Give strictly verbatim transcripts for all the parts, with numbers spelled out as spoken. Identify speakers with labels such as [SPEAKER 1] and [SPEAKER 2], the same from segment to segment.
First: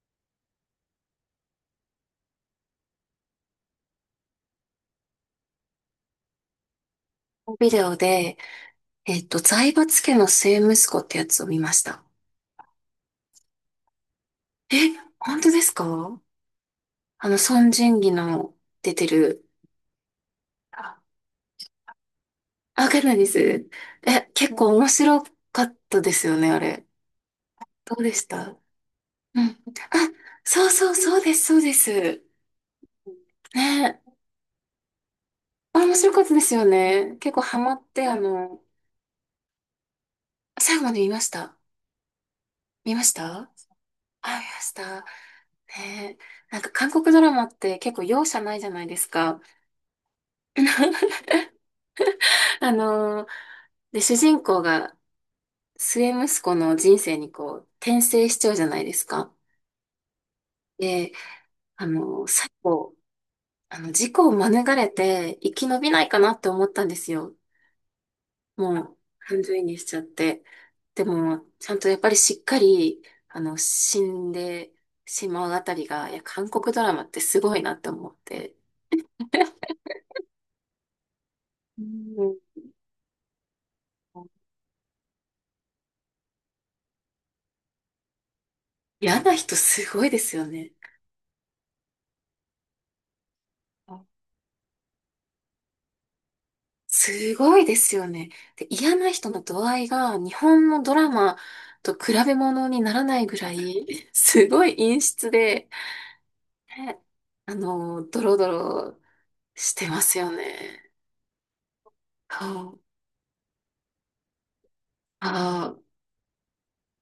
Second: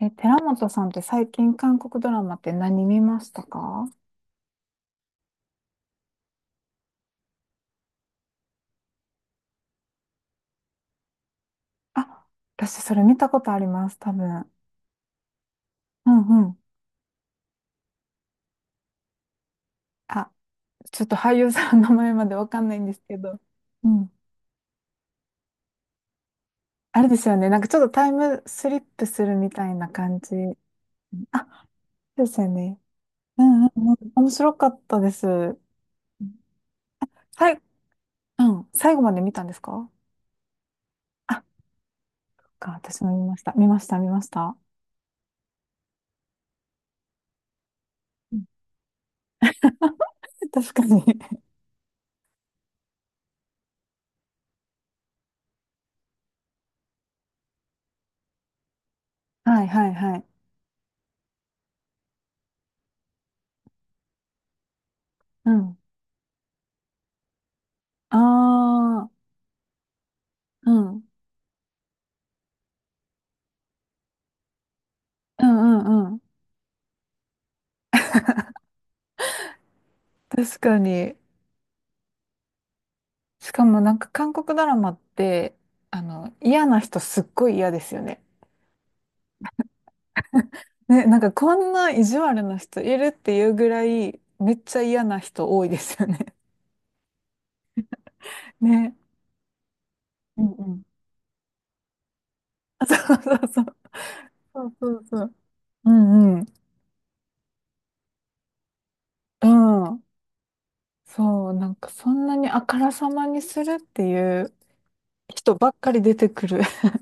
[SPEAKER 1] え、寺本さんって最近韓国ドラマって何見ましたか？
[SPEAKER 2] ビデオで、えっと、財閥家の末息子ってやつを見ました。
[SPEAKER 1] あ、私それ見たことあります、多分。
[SPEAKER 2] え、本当です
[SPEAKER 1] う
[SPEAKER 2] か？
[SPEAKER 1] んうん。
[SPEAKER 2] あの、孫仁義の出てる。
[SPEAKER 1] あ、
[SPEAKER 2] あ、
[SPEAKER 1] ちょっと俳優さんの名前までわかんないん
[SPEAKER 2] わ
[SPEAKER 1] で
[SPEAKER 2] か
[SPEAKER 1] す
[SPEAKER 2] るんな
[SPEAKER 1] け
[SPEAKER 2] いです。
[SPEAKER 1] ど。うん。
[SPEAKER 2] え、結構面白かったですよね、あれ。
[SPEAKER 1] あれですよね。なんかちょっと
[SPEAKER 2] どう
[SPEAKER 1] タイ
[SPEAKER 2] でし
[SPEAKER 1] ム
[SPEAKER 2] た？
[SPEAKER 1] スリップする
[SPEAKER 2] うん。
[SPEAKER 1] み
[SPEAKER 2] あ、
[SPEAKER 1] たいな感じ。
[SPEAKER 2] そうそう、そうです、そう
[SPEAKER 1] あ、
[SPEAKER 2] で
[SPEAKER 1] そ
[SPEAKER 2] す。
[SPEAKER 1] うですよね。うんうんうん。
[SPEAKER 2] ね、
[SPEAKER 1] 面白かったです。うん。
[SPEAKER 2] あ面白かったですよね。結構
[SPEAKER 1] は
[SPEAKER 2] ハ
[SPEAKER 1] い。
[SPEAKER 2] マって、あ
[SPEAKER 1] う
[SPEAKER 2] の、
[SPEAKER 1] ん。最後まで見たんですか？
[SPEAKER 2] 最後まで見まし
[SPEAKER 1] あ、
[SPEAKER 2] た。
[SPEAKER 1] そっか、
[SPEAKER 2] 見
[SPEAKER 1] 私
[SPEAKER 2] まし
[SPEAKER 1] も見まし
[SPEAKER 2] た？
[SPEAKER 1] た。見ました、見まし
[SPEAKER 2] あ、見ま
[SPEAKER 1] た。
[SPEAKER 2] した。ねえ、なんか韓国ドラマって結構容
[SPEAKER 1] う
[SPEAKER 2] 赦
[SPEAKER 1] ん。
[SPEAKER 2] ないじゃないですか。
[SPEAKER 1] 確かに。
[SPEAKER 2] あのーで、主人公が末息子の人生にこう、転生しちゃうじゃないですか。
[SPEAKER 1] はいはいはい。
[SPEAKER 2] で、あのー最後、あの、事故を免れて
[SPEAKER 1] う
[SPEAKER 2] 生き
[SPEAKER 1] ん。
[SPEAKER 2] 延びないかなって思ったんですよ。
[SPEAKER 1] あ
[SPEAKER 2] もう、
[SPEAKER 1] あ。
[SPEAKER 2] 感情移入しちゃって。
[SPEAKER 1] うん。う
[SPEAKER 2] で
[SPEAKER 1] ん
[SPEAKER 2] も、ちゃんとやっぱりしっかり、あの、死んでし
[SPEAKER 1] う
[SPEAKER 2] まうあたり
[SPEAKER 1] ん
[SPEAKER 2] が、い
[SPEAKER 1] うん。
[SPEAKER 2] や、韓国ドラマってすごいなって思って。
[SPEAKER 1] 確かに。
[SPEAKER 2] うん。
[SPEAKER 1] しかもなんか韓国ドラマって、あの、嫌な人すっごい嫌ですよね。
[SPEAKER 2] 嫌な人すごいですよね。
[SPEAKER 1] ね、なんかこんな意地悪な人いるっていうぐらい、めっちゃ嫌な人多いですよね。
[SPEAKER 2] すごいですよね。で、
[SPEAKER 1] ね。
[SPEAKER 2] 嫌な人の度合いが日
[SPEAKER 1] うんう
[SPEAKER 2] 本
[SPEAKER 1] ん。
[SPEAKER 2] のドラマと比べ物にならないぐ
[SPEAKER 1] あ、そう
[SPEAKER 2] らい、すごい
[SPEAKER 1] そ
[SPEAKER 2] 陰
[SPEAKER 1] うそう。そうそうそ
[SPEAKER 2] 湿
[SPEAKER 1] う。
[SPEAKER 2] で、
[SPEAKER 1] うんうん。
[SPEAKER 2] ね、あの、ドロドロ
[SPEAKER 1] う
[SPEAKER 2] してま
[SPEAKER 1] ん。
[SPEAKER 2] すよね。
[SPEAKER 1] そう、なんかそんな
[SPEAKER 2] そ
[SPEAKER 1] にあか
[SPEAKER 2] う、
[SPEAKER 1] らさまにするっていう人
[SPEAKER 2] あ
[SPEAKER 1] ばっ
[SPEAKER 2] あ、
[SPEAKER 1] かり出てくる。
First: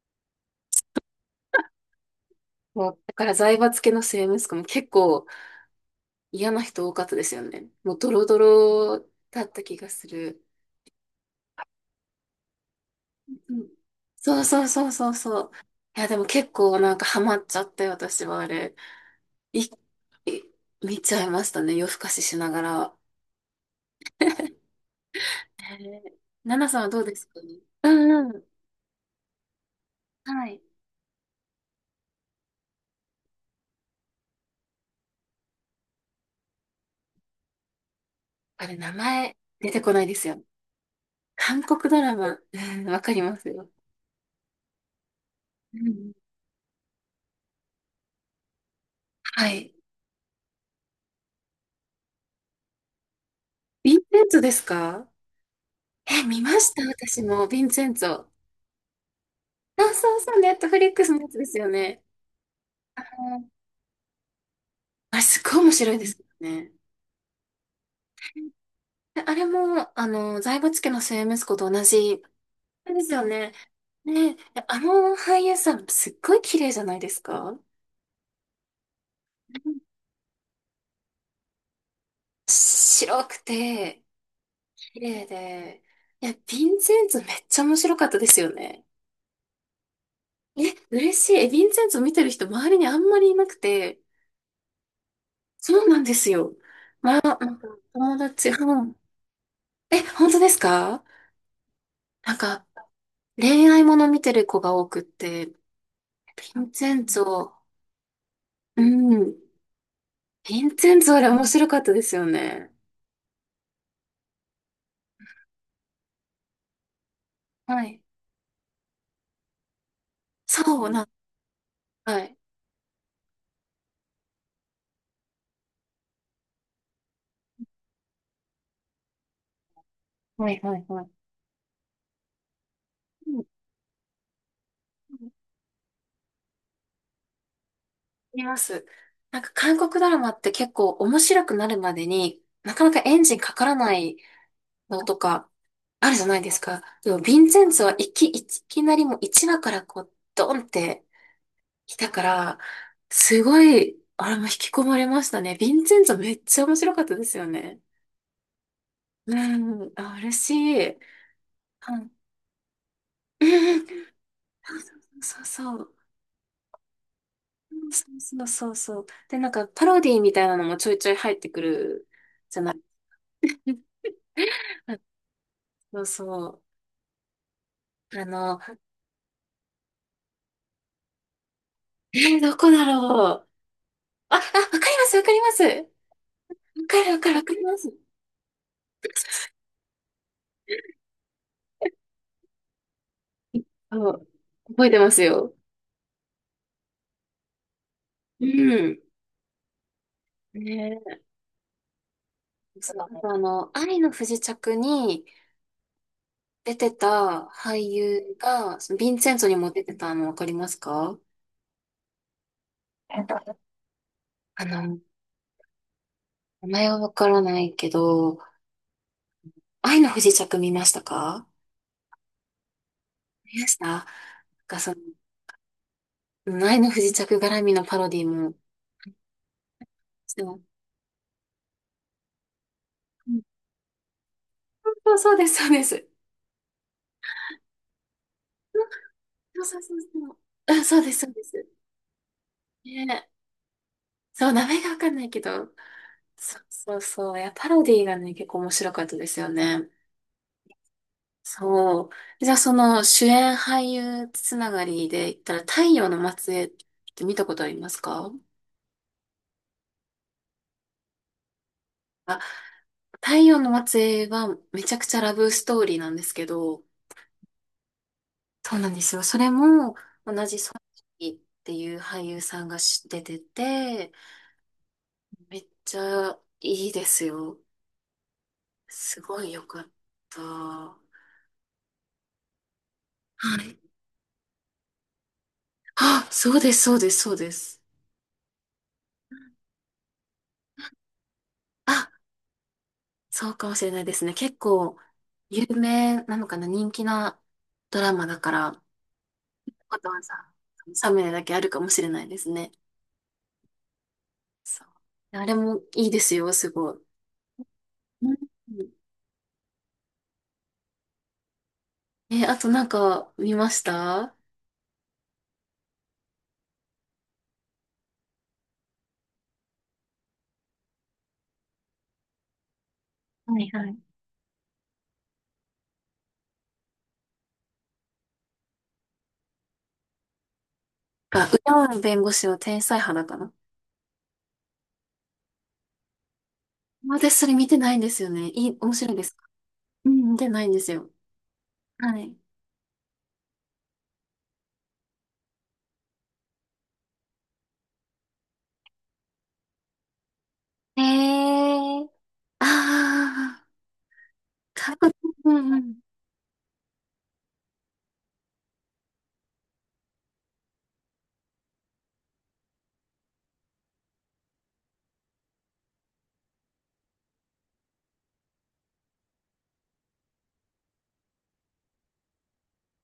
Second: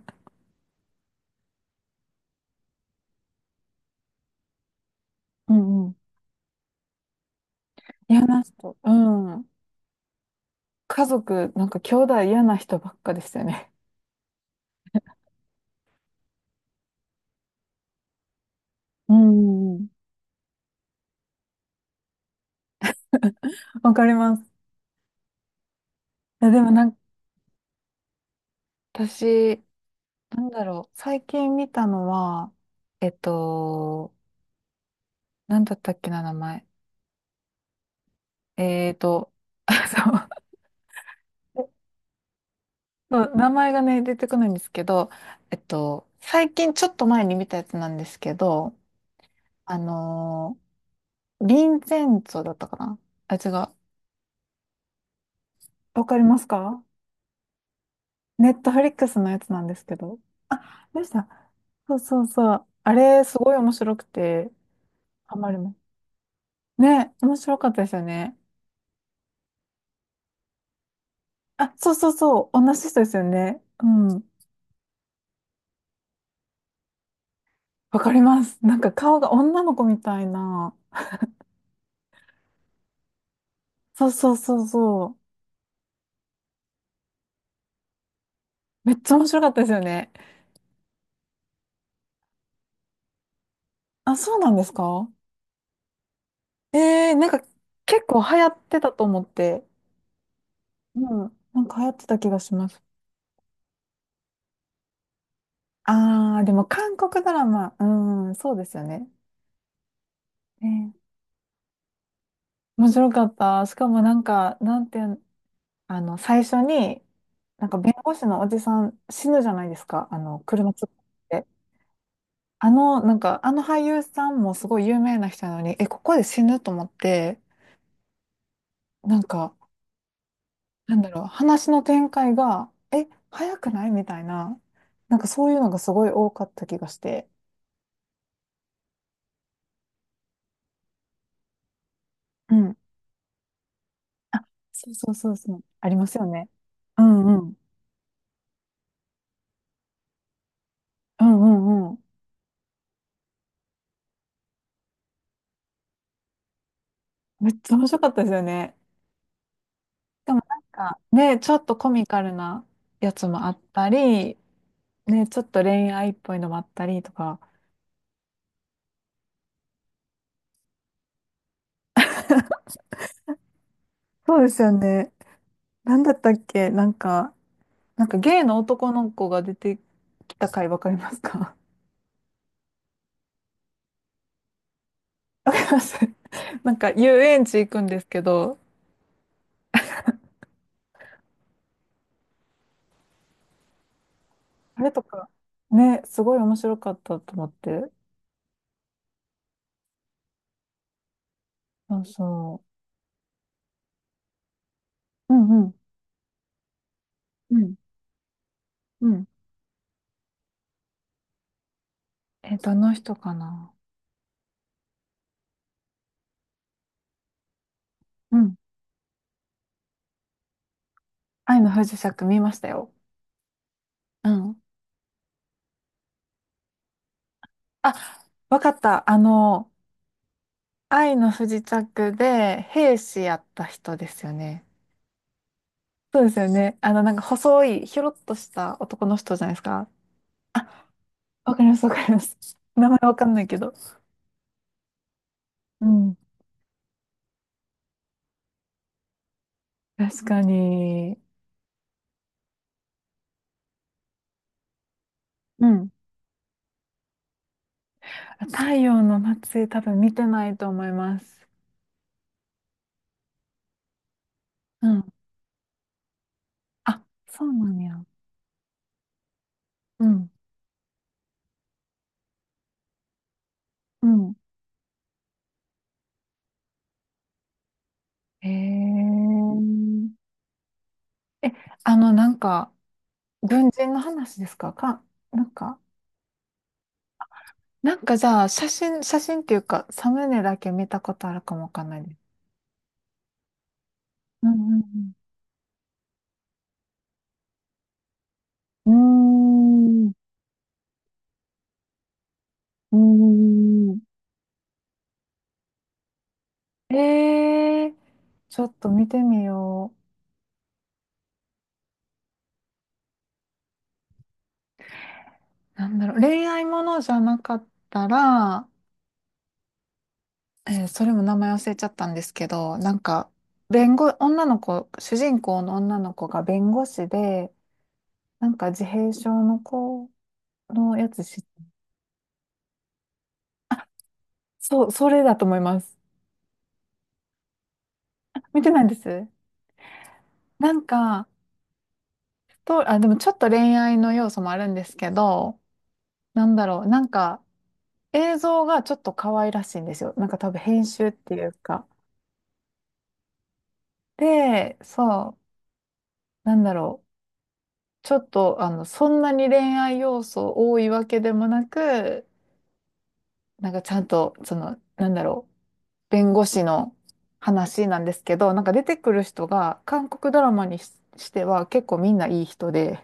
[SPEAKER 2] もう、だから財閥系の末息子も結構
[SPEAKER 1] うんうん。
[SPEAKER 2] 嫌な人多かったですよね。もうド
[SPEAKER 1] 嫌
[SPEAKER 2] ロド
[SPEAKER 1] な人。う
[SPEAKER 2] ロだ
[SPEAKER 1] ん。
[SPEAKER 2] った気がする。
[SPEAKER 1] 家族、なんか兄弟嫌な人ばっかでし
[SPEAKER 2] う
[SPEAKER 1] たよ
[SPEAKER 2] ん。
[SPEAKER 1] ね。
[SPEAKER 2] そうそうそうそうそう。いや、でも結構なんかハマっちゃって、私はあれ。
[SPEAKER 1] う
[SPEAKER 2] い、
[SPEAKER 1] ん。
[SPEAKER 2] い見ちゃいましたね。夜更かししながら。
[SPEAKER 1] わかります。いや、
[SPEAKER 2] ナ
[SPEAKER 1] で
[SPEAKER 2] ナ
[SPEAKER 1] も
[SPEAKER 2] さん
[SPEAKER 1] な
[SPEAKER 2] は
[SPEAKER 1] んか、
[SPEAKER 2] どうですか？うんうん。
[SPEAKER 1] 私、な
[SPEAKER 2] は
[SPEAKER 1] ん
[SPEAKER 2] い。
[SPEAKER 1] だろう。最近見たのは、えっと、なんだったっけな、名前。
[SPEAKER 2] あれ、
[SPEAKER 1] え
[SPEAKER 2] 名
[SPEAKER 1] っと、
[SPEAKER 2] 前 出てこないです
[SPEAKER 1] あ、
[SPEAKER 2] よ。
[SPEAKER 1] そ
[SPEAKER 2] 韓
[SPEAKER 1] う。
[SPEAKER 2] 国ドラマ。うん、わ かり
[SPEAKER 1] そう、
[SPEAKER 2] ます
[SPEAKER 1] 名
[SPEAKER 2] よ。
[SPEAKER 1] 前がね、出てこないんですけど、えっ
[SPEAKER 2] う
[SPEAKER 1] と、
[SPEAKER 2] ん。
[SPEAKER 1] 最近ちょっと前に見たやつなんですけど、
[SPEAKER 2] はい。
[SPEAKER 1] あのー、リンゼンツォだったかな。あ、違う。
[SPEAKER 2] ヴィンセンツォですか？
[SPEAKER 1] わか
[SPEAKER 2] え、
[SPEAKER 1] りま
[SPEAKER 2] 見
[SPEAKER 1] す
[SPEAKER 2] まし
[SPEAKER 1] か？
[SPEAKER 2] た私も、ヴィンセンツォ。あ、
[SPEAKER 1] ネットフリックスのやつなんですけ
[SPEAKER 2] そ
[SPEAKER 1] ど。
[SPEAKER 2] うそう、ネットフ
[SPEAKER 1] あ、
[SPEAKER 2] リッ
[SPEAKER 1] で
[SPEAKER 2] ク
[SPEAKER 1] し
[SPEAKER 2] スの
[SPEAKER 1] た。
[SPEAKER 2] やつですよ
[SPEAKER 1] そう
[SPEAKER 2] ね。
[SPEAKER 1] そうそう。あれ、
[SPEAKER 2] う
[SPEAKER 1] す
[SPEAKER 2] ん。
[SPEAKER 1] ごい面白くて、
[SPEAKER 2] あれ、
[SPEAKER 1] ハ
[SPEAKER 2] すっ
[SPEAKER 1] マり
[SPEAKER 2] ごい
[SPEAKER 1] ま
[SPEAKER 2] 面
[SPEAKER 1] す。
[SPEAKER 2] 白いですよね。
[SPEAKER 1] ね、面白かったですよね。
[SPEAKER 2] であれも、あの、財閥家の末息子と
[SPEAKER 1] あ、
[SPEAKER 2] 同
[SPEAKER 1] そうそう
[SPEAKER 2] じ。
[SPEAKER 1] そう、同じ人
[SPEAKER 2] で
[SPEAKER 1] で
[SPEAKER 2] す
[SPEAKER 1] すよ
[SPEAKER 2] よね。
[SPEAKER 1] ね。うん。
[SPEAKER 2] ねえ、あの俳優さん、すっごい綺麗じゃないですか？
[SPEAKER 1] わかります。なんか顔が女の子みたいな。
[SPEAKER 2] 白くて、
[SPEAKER 1] そうそうそう
[SPEAKER 2] 綺
[SPEAKER 1] そう。
[SPEAKER 2] 麗で。いや、ヴィンセンツめっちゃ面白かったですよね。
[SPEAKER 1] めっちゃ面白かったですよね。
[SPEAKER 2] え、嬉しい。え、ヴィンセンツ見てる人周りにあんまりいなくて。
[SPEAKER 1] あ、そうなんですか？
[SPEAKER 2] そうなんですよ。
[SPEAKER 1] えー、
[SPEAKER 2] まあ、
[SPEAKER 1] なんか
[SPEAKER 2] なんか
[SPEAKER 1] 結
[SPEAKER 2] 友
[SPEAKER 1] 構流行
[SPEAKER 2] 達、
[SPEAKER 1] って
[SPEAKER 2] う
[SPEAKER 1] た
[SPEAKER 2] ん。
[SPEAKER 1] と思って。
[SPEAKER 2] え、本当です
[SPEAKER 1] う
[SPEAKER 2] か？
[SPEAKER 1] ん。なんか流行ってた気
[SPEAKER 2] な
[SPEAKER 1] が
[SPEAKER 2] ん
[SPEAKER 1] し
[SPEAKER 2] か、
[SPEAKER 1] ます。
[SPEAKER 2] 恋愛もの見てる子が多くって、ヴ
[SPEAKER 1] あー、で
[SPEAKER 2] ィ
[SPEAKER 1] も
[SPEAKER 2] ンセ
[SPEAKER 1] 韓
[SPEAKER 2] ンツ
[SPEAKER 1] 国ドラ
[SPEAKER 2] ォ、
[SPEAKER 1] マ、うん、そうです
[SPEAKER 2] う
[SPEAKER 1] よね。
[SPEAKER 2] ん。ヴ
[SPEAKER 1] え
[SPEAKER 2] ィンセ
[SPEAKER 1] ー、
[SPEAKER 2] ンツォあれ面白かったですよね。
[SPEAKER 1] 面白かった。しかもなんか、なんて、あの、最初に、なんか
[SPEAKER 2] は
[SPEAKER 1] 弁
[SPEAKER 2] い。
[SPEAKER 1] 護士のおじさん死ぬじゃないですか。あの、車
[SPEAKER 2] そ
[SPEAKER 1] 突っ
[SPEAKER 2] うなん、
[SPEAKER 1] 込んで。
[SPEAKER 2] はい。
[SPEAKER 1] あの、なんか、あの俳優さんもすごい有名な人なのに、え、ここで死ぬと思って、なんか、
[SPEAKER 2] はいはい
[SPEAKER 1] なん
[SPEAKER 2] は
[SPEAKER 1] だ
[SPEAKER 2] い。
[SPEAKER 1] ろう、話の展開が、え、
[SPEAKER 2] う
[SPEAKER 1] 早くないみたいな、なんか
[SPEAKER 2] ん。
[SPEAKER 1] そういうのがすごい多かった気がして。
[SPEAKER 2] います。なんか韓国ドラマって結構面白くなるまでに
[SPEAKER 1] う
[SPEAKER 2] な
[SPEAKER 1] ん。
[SPEAKER 2] かなかエンジンかからない
[SPEAKER 1] あ、そう
[SPEAKER 2] の
[SPEAKER 1] そう
[SPEAKER 2] と
[SPEAKER 1] そう
[SPEAKER 2] か
[SPEAKER 1] そう。ありま
[SPEAKER 2] あ
[SPEAKER 1] す
[SPEAKER 2] るじ
[SPEAKER 1] よ
[SPEAKER 2] ゃない
[SPEAKER 1] ね。
[SPEAKER 2] ですか。
[SPEAKER 1] う
[SPEAKER 2] でもヴ
[SPEAKER 1] ん
[SPEAKER 2] ィ
[SPEAKER 1] う
[SPEAKER 2] ン
[SPEAKER 1] ん。
[SPEAKER 2] センツはいき、いきなりもういちわからこうドンって
[SPEAKER 1] うんうんう
[SPEAKER 2] 来
[SPEAKER 1] ん。
[SPEAKER 2] たから、すごい、あれも引き込まれましたね。ヴィンセンツめっちゃ面白かったですよ
[SPEAKER 1] めっちゃ
[SPEAKER 2] ね。
[SPEAKER 1] 面白かったですよね。
[SPEAKER 2] うん、あ、
[SPEAKER 1] で
[SPEAKER 2] 嬉
[SPEAKER 1] も
[SPEAKER 2] し
[SPEAKER 1] なん
[SPEAKER 2] い。
[SPEAKER 1] か、ね、ちょっとコ
[SPEAKER 2] は
[SPEAKER 1] ミ
[SPEAKER 2] い。
[SPEAKER 1] カルなやつ
[SPEAKER 2] う
[SPEAKER 1] もあった
[SPEAKER 2] ん。
[SPEAKER 1] り、ね、ちょ
[SPEAKER 2] そう
[SPEAKER 1] っと
[SPEAKER 2] そ
[SPEAKER 1] 恋
[SPEAKER 2] う。
[SPEAKER 1] 愛っぽいのもあったりとか、
[SPEAKER 2] そうそうそうそう。で、なんかパロディみたいなのもちょいちょい入ってくるじゃない。
[SPEAKER 1] そうですよね。な
[SPEAKER 2] そ
[SPEAKER 1] ん
[SPEAKER 2] う
[SPEAKER 1] だったっ
[SPEAKER 2] そう。
[SPEAKER 1] けなんか、なんか
[SPEAKER 2] あ
[SPEAKER 1] ゲイの
[SPEAKER 2] の、
[SPEAKER 1] 男の子が出てきた回わかりますか？
[SPEAKER 2] えーどこだろう。あ、あ、わかります、わかり
[SPEAKER 1] わ
[SPEAKER 2] ま
[SPEAKER 1] か
[SPEAKER 2] す。
[SPEAKER 1] ります。
[SPEAKER 2] わ
[SPEAKER 1] なんか
[SPEAKER 2] かる、わ
[SPEAKER 1] 遊
[SPEAKER 2] かる、わ
[SPEAKER 1] 園
[SPEAKER 2] か
[SPEAKER 1] 地
[SPEAKER 2] り
[SPEAKER 1] 行
[SPEAKER 2] ま
[SPEAKER 1] くん
[SPEAKER 2] す。
[SPEAKER 1] ですけど、
[SPEAKER 2] そう、
[SPEAKER 1] あ
[SPEAKER 2] 覚え
[SPEAKER 1] れ
[SPEAKER 2] て
[SPEAKER 1] と
[SPEAKER 2] ます
[SPEAKER 1] か、
[SPEAKER 2] よ。
[SPEAKER 1] ね、すごい面白かったと思って。
[SPEAKER 2] うん。ね
[SPEAKER 1] そうそ
[SPEAKER 2] え、そう、あとあの、愛の不時着に
[SPEAKER 1] う。うんうん。
[SPEAKER 2] 出てた
[SPEAKER 1] うん。
[SPEAKER 2] 俳優が、その
[SPEAKER 1] う
[SPEAKER 2] ヴィン
[SPEAKER 1] ん。
[SPEAKER 2] セントにも出てたのわかりますか？
[SPEAKER 1] えっと、どの人か
[SPEAKER 2] あ
[SPEAKER 1] な。
[SPEAKER 2] の、名前はわからないけ
[SPEAKER 1] う
[SPEAKER 2] ど、
[SPEAKER 1] ん。
[SPEAKER 2] 愛の不時着見ましたか？
[SPEAKER 1] 愛の不時着見ましたよ。
[SPEAKER 2] 見ましたなん
[SPEAKER 1] うん。
[SPEAKER 2] かその、愛の不時着絡みの
[SPEAKER 1] あ、
[SPEAKER 2] パロディも
[SPEAKER 1] わかった。あの、
[SPEAKER 2] してます。
[SPEAKER 1] 愛の不時着で兵士
[SPEAKER 2] う
[SPEAKER 1] や
[SPEAKER 2] ん。
[SPEAKER 1] った人ですよね。
[SPEAKER 2] そうそうです、そうです。
[SPEAKER 1] そうですよね。あの、なんか細い、ひょろっとした男の人じゃないで
[SPEAKER 2] そ
[SPEAKER 1] す
[SPEAKER 2] うそう
[SPEAKER 1] か。
[SPEAKER 2] そうそう。あ、
[SPEAKER 1] あ、
[SPEAKER 2] そうです、そうで
[SPEAKER 1] わかり
[SPEAKER 2] す。
[SPEAKER 1] ます、わかります。名前わか
[SPEAKER 2] ね。
[SPEAKER 1] んないけど。
[SPEAKER 2] そう、名前がわかんないけど。
[SPEAKER 1] うん。
[SPEAKER 2] そうそうそう。いや、パロディーがね、結構面白かったですよね。
[SPEAKER 1] 確かに。
[SPEAKER 2] そう。じゃあ、その主演俳優つながりで言ったら、
[SPEAKER 1] う
[SPEAKER 2] 太
[SPEAKER 1] ん。
[SPEAKER 2] 陽の末裔って見たことありますか？
[SPEAKER 1] 太陽の末裔多分見てないと思います。
[SPEAKER 2] あ、太陽の末裔はめ
[SPEAKER 1] う
[SPEAKER 2] ちゃく
[SPEAKER 1] ん。
[SPEAKER 2] ちゃラブストーリーなんですけど、
[SPEAKER 1] あ、そうなんや。
[SPEAKER 2] そうなんですよ。それも
[SPEAKER 1] うん。
[SPEAKER 2] 同じソン・イっていう俳優さんがし出て
[SPEAKER 1] う
[SPEAKER 2] て、
[SPEAKER 1] ん。
[SPEAKER 2] めっちゃいいですよ。
[SPEAKER 1] へ
[SPEAKER 2] すごいよかった。は
[SPEAKER 1] え。え、あの、なんか、軍
[SPEAKER 2] い。
[SPEAKER 1] 人の話ですかか、なんか、
[SPEAKER 2] あ、そうです、そうです、そうです。
[SPEAKER 1] なんかじゃあ、写真、写真っていうか、サムネだけ見たことあるかもわかんない
[SPEAKER 2] あ、
[SPEAKER 1] です。
[SPEAKER 2] そうかもしれないですね。
[SPEAKER 1] う
[SPEAKER 2] 結
[SPEAKER 1] んう
[SPEAKER 2] 構、
[SPEAKER 1] ん
[SPEAKER 2] 有名なのかな、人気なドラマだから、
[SPEAKER 1] うん。
[SPEAKER 2] わ
[SPEAKER 1] うー
[SPEAKER 2] ざ
[SPEAKER 1] ん。
[SPEAKER 2] わざサムネだけあるかもしれないですね。
[SPEAKER 1] うーん。
[SPEAKER 2] そう。あれもいいですよ、す
[SPEAKER 1] え
[SPEAKER 2] ごい。
[SPEAKER 1] ー、
[SPEAKER 2] うん。
[SPEAKER 1] ちょっと見てみよ
[SPEAKER 2] え、あとなんか見ました？
[SPEAKER 1] う。なんだろう、恋愛ものじゃなかったら、えー、それも名前忘れちゃったんですけど、なんか、
[SPEAKER 2] はいは
[SPEAKER 1] 弁
[SPEAKER 2] い。
[SPEAKER 1] 護、女の子、主人公の女の子が弁護士で、なんか自閉症の子のやつ
[SPEAKER 2] あ、
[SPEAKER 1] し、
[SPEAKER 2] ウヤン弁護士の天才肌かな。
[SPEAKER 1] そう、それだと思います。
[SPEAKER 2] 私それ見てないんですよね。
[SPEAKER 1] 見て
[SPEAKER 2] いい、
[SPEAKER 1] ないん
[SPEAKER 2] 面
[SPEAKER 1] で
[SPEAKER 2] 白いで
[SPEAKER 1] す。
[SPEAKER 2] すか？うん、見てない
[SPEAKER 1] な
[SPEAKER 2] んで
[SPEAKER 1] ん
[SPEAKER 2] すよ。
[SPEAKER 1] か、
[SPEAKER 2] はい。
[SPEAKER 1] と、あ、でもちょっと恋愛の要素もあるんですけど、なんだろう、なんか、映像がちょっと可愛らしいんですよ。なんか多分編集ってい
[SPEAKER 2] へ
[SPEAKER 1] うか。
[SPEAKER 2] え。ああ、
[SPEAKER 1] で、
[SPEAKER 2] か、
[SPEAKER 1] そ
[SPEAKER 2] うんうん。
[SPEAKER 1] う、なんだろう。ちょっと、あの、そんなに恋愛要素多いわけでもなく、なんかちゃんと、その、なんだろう。弁護士の話なんですけど、なんか出てくる人が、韓国ドラマにし、しては結構みんないい人で、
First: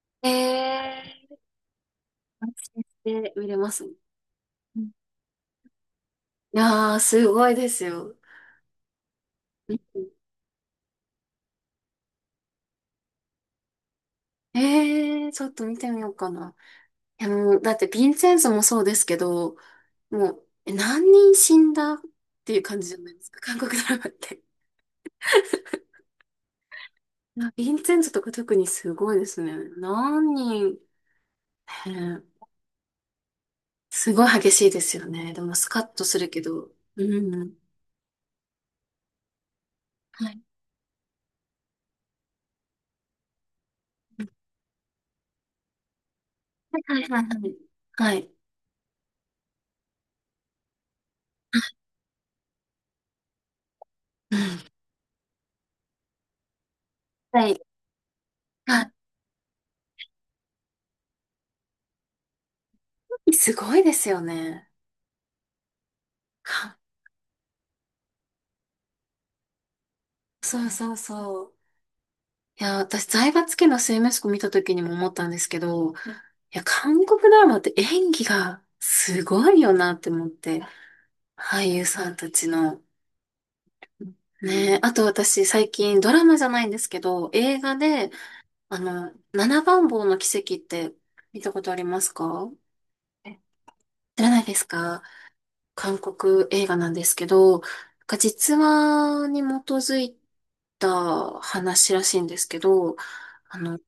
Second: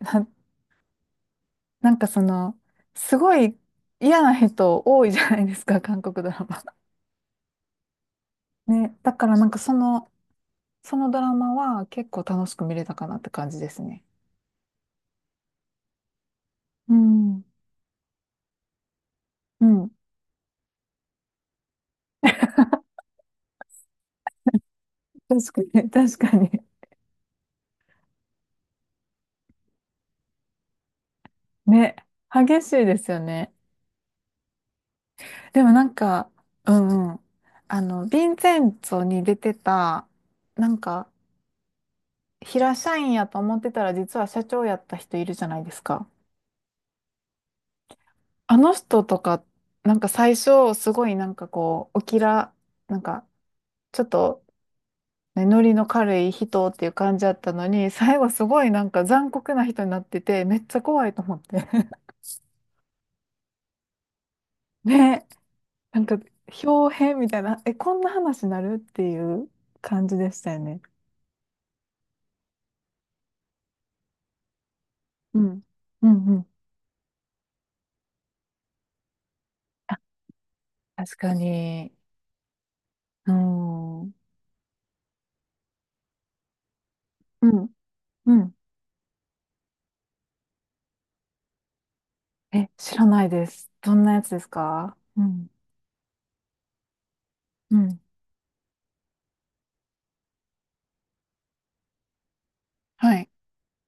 [SPEAKER 1] な、
[SPEAKER 2] ええー、
[SPEAKER 1] なんかそ
[SPEAKER 2] 安
[SPEAKER 1] の、
[SPEAKER 2] 心し
[SPEAKER 1] す
[SPEAKER 2] て
[SPEAKER 1] ご
[SPEAKER 2] 見
[SPEAKER 1] い
[SPEAKER 2] れますもん。
[SPEAKER 1] 嫌な
[SPEAKER 2] う
[SPEAKER 1] 人
[SPEAKER 2] ん。
[SPEAKER 1] 多いじゃないですか、韓国ドラ
[SPEAKER 2] い
[SPEAKER 1] マ。
[SPEAKER 2] やー、すごいですよ。
[SPEAKER 1] ね、だからなんかそ
[SPEAKER 2] うん。
[SPEAKER 1] の、そのドラマは結構楽しく見れたかなって感じですね。
[SPEAKER 2] ええー、ちょっと見てみようかな。
[SPEAKER 1] う
[SPEAKER 2] いや、
[SPEAKER 1] ん。
[SPEAKER 2] もう、だってヴィンセンスもそうですけど、
[SPEAKER 1] うん。
[SPEAKER 2] もう、え何人死んだっていう感じじゃないですか、韓国ドラマって。
[SPEAKER 1] 確かに、確かに。
[SPEAKER 2] いやヴィンセンスとか特にすごいですね。何人、ね
[SPEAKER 1] ね。
[SPEAKER 2] え
[SPEAKER 1] 激しいですよね。
[SPEAKER 2] すごい激しいですよね。でも、
[SPEAKER 1] で
[SPEAKER 2] ス
[SPEAKER 1] も
[SPEAKER 2] カ
[SPEAKER 1] な
[SPEAKER 2] ッ
[SPEAKER 1] ん
[SPEAKER 2] とする
[SPEAKER 1] か、
[SPEAKER 2] けど。
[SPEAKER 1] う
[SPEAKER 2] う
[SPEAKER 1] んうん。
[SPEAKER 2] ん。
[SPEAKER 1] あの、ヴィンセンツォに出てた、
[SPEAKER 2] はい。
[SPEAKER 1] なんか、平社員やと思ってたら実は社長やった人いるじゃないですか。
[SPEAKER 2] はいはいはいはい。はい。
[SPEAKER 1] あの人とか、なんか最初、すごいなんかこう、おきら、なんか、ちょっ
[SPEAKER 2] う
[SPEAKER 1] と
[SPEAKER 2] ん。
[SPEAKER 1] ねノリの軽い人っていう感じだっ
[SPEAKER 2] は
[SPEAKER 1] た
[SPEAKER 2] い。
[SPEAKER 1] のに、最後すごいなん
[SPEAKER 2] あ、
[SPEAKER 1] か残酷な人になってて、めっちゃ怖いと思って。
[SPEAKER 2] すごいですよね。
[SPEAKER 1] ね、なんか、
[SPEAKER 2] か、
[SPEAKER 1] 豹変みたいな、え、こんな話になるっていう感じでしたよ
[SPEAKER 2] そう
[SPEAKER 1] ね。
[SPEAKER 2] そうそう。いや、私、財閥家の末息子見た時にも思ったんで
[SPEAKER 1] う
[SPEAKER 2] すけ
[SPEAKER 1] ん。
[SPEAKER 2] ど、い
[SPEAKER 1] うんうん。
[SPEAKER 2] や、韓国ドラマって演技がすごいよな
[SPEAKER 1] あ、
[SPEAKER 2] って思って、
[SPEAKER 1] 確か
[SPEAKER 2] 俳優
[SPEAKER 1] に。
[SPEAKER 2] さんたちの。
[SPEAKER 1] うん。うん。
[SPEAKER 2] ねえ、あと私、最近ドラマじゃないんですけど、映画で、
[SPEAKER 1] うん。
[SPEAKER 2] あの、七番坊の奇跡って見たことありますか？
[SPEAKER 1] え、知らないです。どんなや
[SPEAKER 2] 知
[SPEAKER 1] つ
[SPEAKER 2] ら
[SPEAKER 1] で
[SPEAKER 2] ない
[SPEAKER 1] す
[SPEAKER 2] です
[SPEAKER 1] か？
[SPEAKER 2] か？
[SPEAKER 1] うん。
[SPEAKER 2] 韓国映画なんですけど、なん
[SPEAKER 1] うん。
[SPEAKER 2] か実話に基づいた話らしいんですけど、
[SPEAKER 1] はい。
[SPEAKER 2] あの、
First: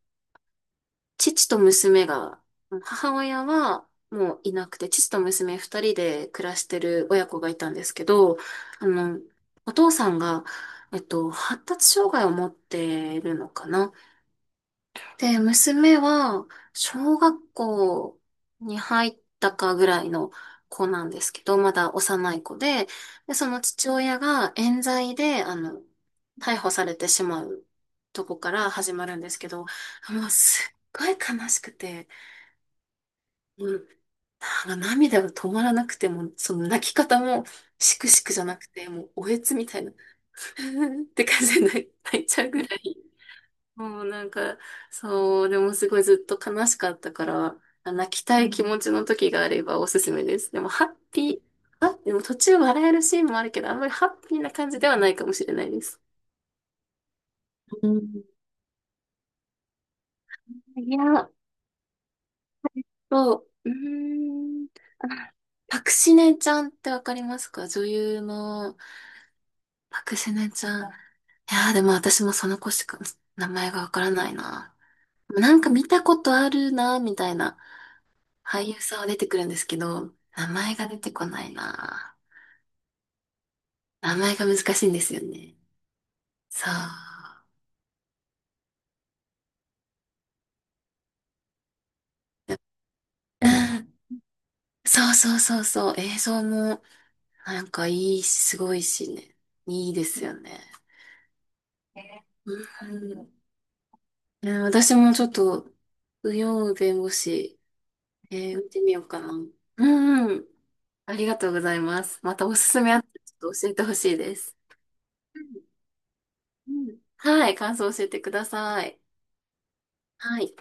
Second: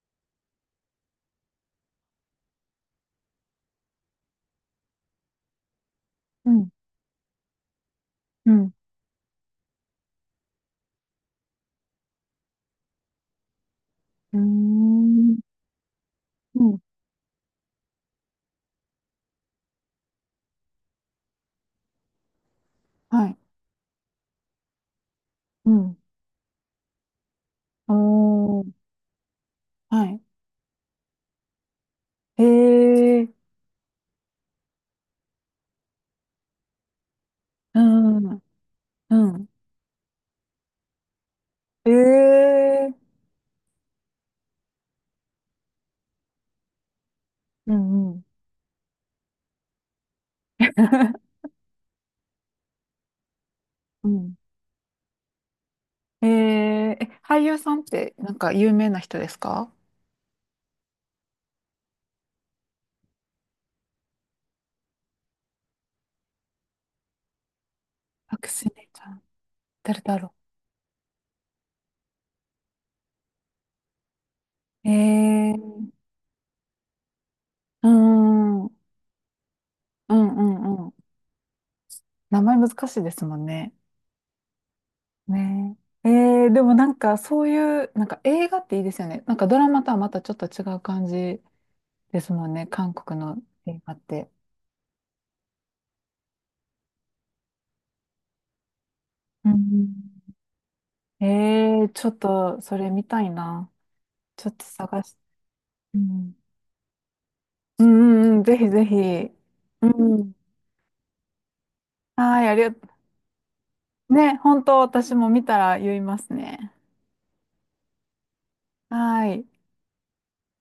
[SPEAKER 2] 父と娘が、母親はもういなくて、父と娘二人で暮
[SPEAKER 1] う
[SPEAKER 2] らし
[SPEAKER 1] ん。
[SPEAKER 2] てる親子がいたんですけど、
[SPEAKER 1] うん。
[SPEAKER 2] あの、お父さんが、えっと、発達障害を持ってるのかな。
[SPEAKER 1] うーん。
[SPEAKER 2] で、娘は、
[SPEAKER 1] うん。
[SPEAKER 2] 小学校に入ったかぐらいの子なんですけど、まだ幼い子で、
[SPEAKER 1] は
[SPEAKER 2] で、
[SPEAKER 1] い。
[SPEAKER 2] その父親が冤罪で、あ
[SPEAKER 1] う
[SPEAKER 2] の、
[SPEAKER 1] ん。
[SPEAKER 2] 逮捕されてしまうとこか
[SPEAKER 1] おー。
[SPEAKER 2] ら始まるんですけど、
[SPEAKER 1] はい。
[SPEAKER 2] もうすっごい悲しくて、
[SPEAKER 1] えー。
[SPEAKER 2] もう、なんか涙が止まらなくて、もうその泣き方も
[SPEAKER 1] う
[SPEAKER 2] しくしくじ
[SPEAKER 1] ん。
[SPEAKER 2] ゃなくて、もう
[SPEAKER 1] う
[SPEAKER 2] おえ
[SPEAKER 1] ん。
[SPEAKER 2] つみたいな って感じで泣い
[SPEAKER 1] え
[SPEAKER 2] 泣いちゃうぐら
[SPEAKER 1] え。
[SPEAKER 2] い、もうなんか、そう、でもすごいずっと悲しかったから、
[SPEAKER 1] う
[SPEAKER 2] 泣
[SPEAKER 1] んう
[SPEAKER 2] き
[SPEAKER 1] ん。
[SPEAKER 2] たい気持ちの時があればおすすめです。でもハッピ ー、あ、でも途中笑えるシーンもあるけど、あんまりハ
[SPEAKER 1] う
[SPEAKER 2] ッ
[SPEAKER 1] ん。
[SPEAKER 2] ピーな感じではないかもしれないです。
[SPEAKER 1] ええ、え、俳優さんっ
[SPEAKER 2] う
[SPEAKER 1] て
[SPEAKER 2] ん。
[SPEAKER 1] なんか有名な人ですか？
[SPEAKER 2] いや、そう、うーん、パクシネちゃんってわかりますか？女優
[SPEAKER 1] アクシ
[SPEAKER 2] の
[SPEAKER 1] ネちゃん。誰
[SPEAKER 2] パク
[SPEAKER 1] だ
[SPEAKER 2] シ
[SPEAKER 1] ろ
[SPEAKER 2] ネちゃん。いやー、でも私もその子しか名前がわからないな。な
[SPEAKER 1] う。
[SPEAKER 2] んか見
[SPEAKER 1] ええ、
[SPEAKER 2] たことあるな、みたいな。
[SPEAKER 1] うん、う
[SPEAKER 2] 俳
[SPEAKER 1] ん、
[SPEAKER 2] 優さんは出てくるんですけど、
[SPEAKER 1] う
[SPEAKER 2] 名前
[SPEAKER 1] ん、う
[SPEAKER 2] が
[SPEAKER 1] ん。
[SPEAKER 2] 出てこないな。
[SPEAKER 1] 名前難しいですもんね。
[SPEAKER 2] 名前が難しいんですよね。
[SPEAKER 1] ねえ。ええ、で
[SPEAKER 2] そう。
[SPEAKER 1] もなんかそういう、なんか映画っていいですよね。なんかドラマとはまたちょっと違う感じですもんね。韓国の
[SPEAKER 2] う
[SPEAKER 1] 映画
[SPEAKER 2] ん。
[SPEAKER 1] って。
[SPEAKER 2] そうそうそうそう。映像も、なんかいいし、すごいしね。
[SPEAKER 1] うんう
[SPEAKER 2] い
[SPEAKER 1] ん。
[SPEAKER 2] いですよね。
[SPEAKER 1] ええ、ちょっ
[SPEAKER 2] う
[SPEAKER 1] とそれ見たい
[SPEAKER 2] ん。
[SPEAKER 1] な。ちょ
[SPEAKER 2] う
[SPEAKER 1] っ
[SPEAKER 2] ん
[SPEAKER 1] と
[SPEAKER 2] 私
[SPEAKER 1] 探
[SPEAKER 2] も
[SPEAKER 1] し、
[SPEAKER 2] ちょっと、
[SPEAKER 1] う
[SPEAKER 2] 右
[SPEAKER 1] ん
[SPEAKER 2] 陽弁護士、
[SPEAKER 1] うんうん、
[SPEAKER 2] え
[SPEAKER 1] うん、ぜ
[SPEAKER 2] ー
[SPEAKER 1] ひ
[SPEAKER 2] 見て
[SPEAKER 1] ぜ
[SPEAKER 2] み
[SPEAKER 1] ひ。
[SPEAKER 2] ようかな。う
[SPEAKER 1] う
[SPEAKER 2] ん
[SPEAKER 1] ん。
[SPEAKER 2] うん。ありがとうございます。ま
[SPEAKER 1] は
[SPEAKER 2] た
[SPEAKER 1] い、あ
[SPEAKER 2] お
[SPEAKER 1] り
[SPEAKER 2] す
[SPEAKER 1] が
[SPEAKER 2] す
[SPEAKER 1] と
[SPEAKER 2] めあったらちょっと教えてほし
[SPEAKER 1] う。
[SPEAKER 2] いで
[SPEAKER 1] ね、
[SPEAKER 2] す。
[SPEAKER 1] 本当私も見たら言いますね。
[SPEAKER 2] うんうん、はい、感想教えてください。
[SPEAKER 1] はい。
[SPEAKER 2] はい。